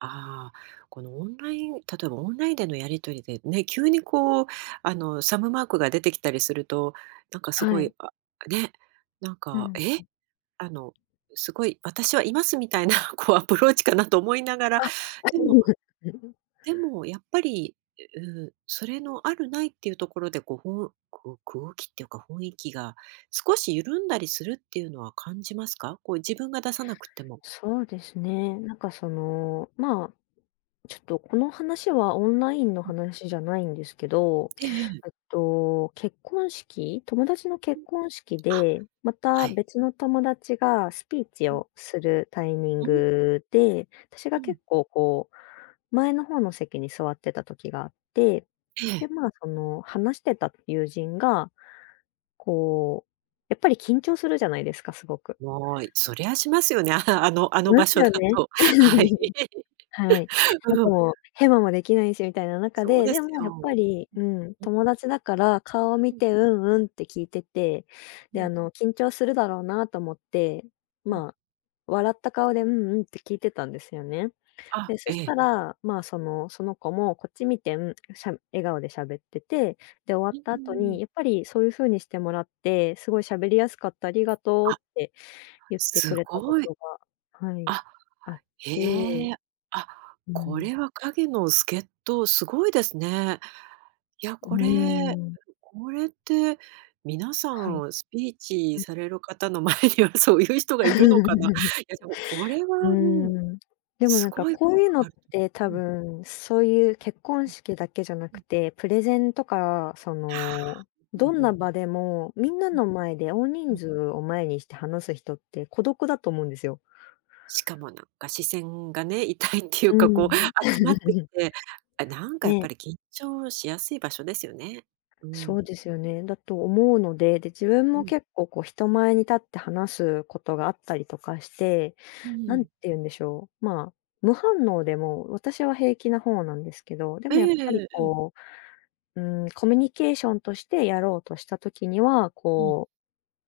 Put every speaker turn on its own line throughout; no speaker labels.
ああ、このオンライン例えばオンラインでのやり取りでね、急にこうあのサムマークが出てきたりすると、なんかす
は
ごい、
い。
あ、ね、なん
う
か、
ん。
え？あの、すごい私はいますみたいなこうアプローチかなと思いながら、
あ、
でも
[unintelligible]
でもやっぱり、ううーん、それのあるないっていうところでこう、空く空気っていうか雰囲気が少し緩んだりするっていうのは感じますか？こう自分が出さなくても。
そうですね。なんかその、ま、ちょっとこの話はオンラインの
うん。
話じゃないんですけど、
ええええ。
えっと。結婚式友達の
うん。
結婚式
あ、
で、ま
は
た
い。
別の友達がスピーチ
うん。
をするタイミン
うん。
グで、私が
うん。
結構こう、前の方の席に座ってた時があって、
ええ。
で、ま、その話してた友人が、こう、やっぱり緊張するじゃないですか、すごく。
もい、そりゃしますよね。あのあ
し
の
ま
場
す
所だ
よね。
と。はい。
はい。あ
うん。
とヘマもできないしみたいな中
そう
で、
で
で
す
もやっぱ
よ。
り、うん、友達だから顔を見
うん。
て「うんうん」って聞いてて、
う
で、あ
ん。
の緊張するだろうなと思って、
うん。
ま、笑った顔で「うんうん」って聞いてたんですよね。
あ、
で、そ
え
した
え。
ら、ま、その、その子もこっち見て、ん、しゃ笑顔でしゃべってて、で、終わっ
う
た後
ん。
に、やっぱりそういう風にしてもらって「すごい喋りやすかった、ありがとう」
あ。
って言ってく
す
れたこ
ごい。
とが、はい、
あ、
あっ
へ
て。
え、あ、
う
こ
ん。
れは影の助人、すごいですね。いや、
うー
これ
ん。
これって皆さ
はい。
んスピーチ
うん。
される方の前にはそういう人がいるのかな？いや、そう、これは、
うー
うん、
ん。でも
す
なんか
ごい
こ
効
うい
果
うの
があ
っ
る
て多
とうん。
分、そういう結婚
うん、
式だけじゃな
う
く
ん。
て、プレゼンとかそ
は
の、
あ、うん
どんな
うん。
場でも、みんな
うん。
の前で大
う
人
ん。
数を前にして話す人って孤独だと思うんですよ。
しかもなんか視線がね、痛いっていう
う
か、こう
ん。
集まってき て、あ、なんかやっ
ね。
ぱり緊張しやすい場所ですよね。う
そう
ん。
ですよね。だと思うので、で、自分
う
も
ん。
結構こう人前に立って話すことがあったりとかして、
う
何
ん。
て言うんでしょう、ま、無反応でも、私は平気な方なんですけど、で
え
もやっぱり
え、うん。
こう、うーん、コミュニケーションとしてやろうとした時には、
うん。
こう、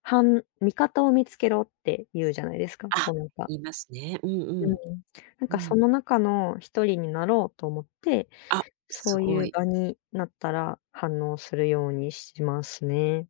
はん「味方を見つけろ」って言うじゃないですか、
あ、
こうなんか。
言いますね。うんう
う
ん。
ん、なん
う
かそ
ん。
の中の1人になろうと思って、
あ、
そ
す
う
ご
いう
い。
場になったら反応するようにしますね。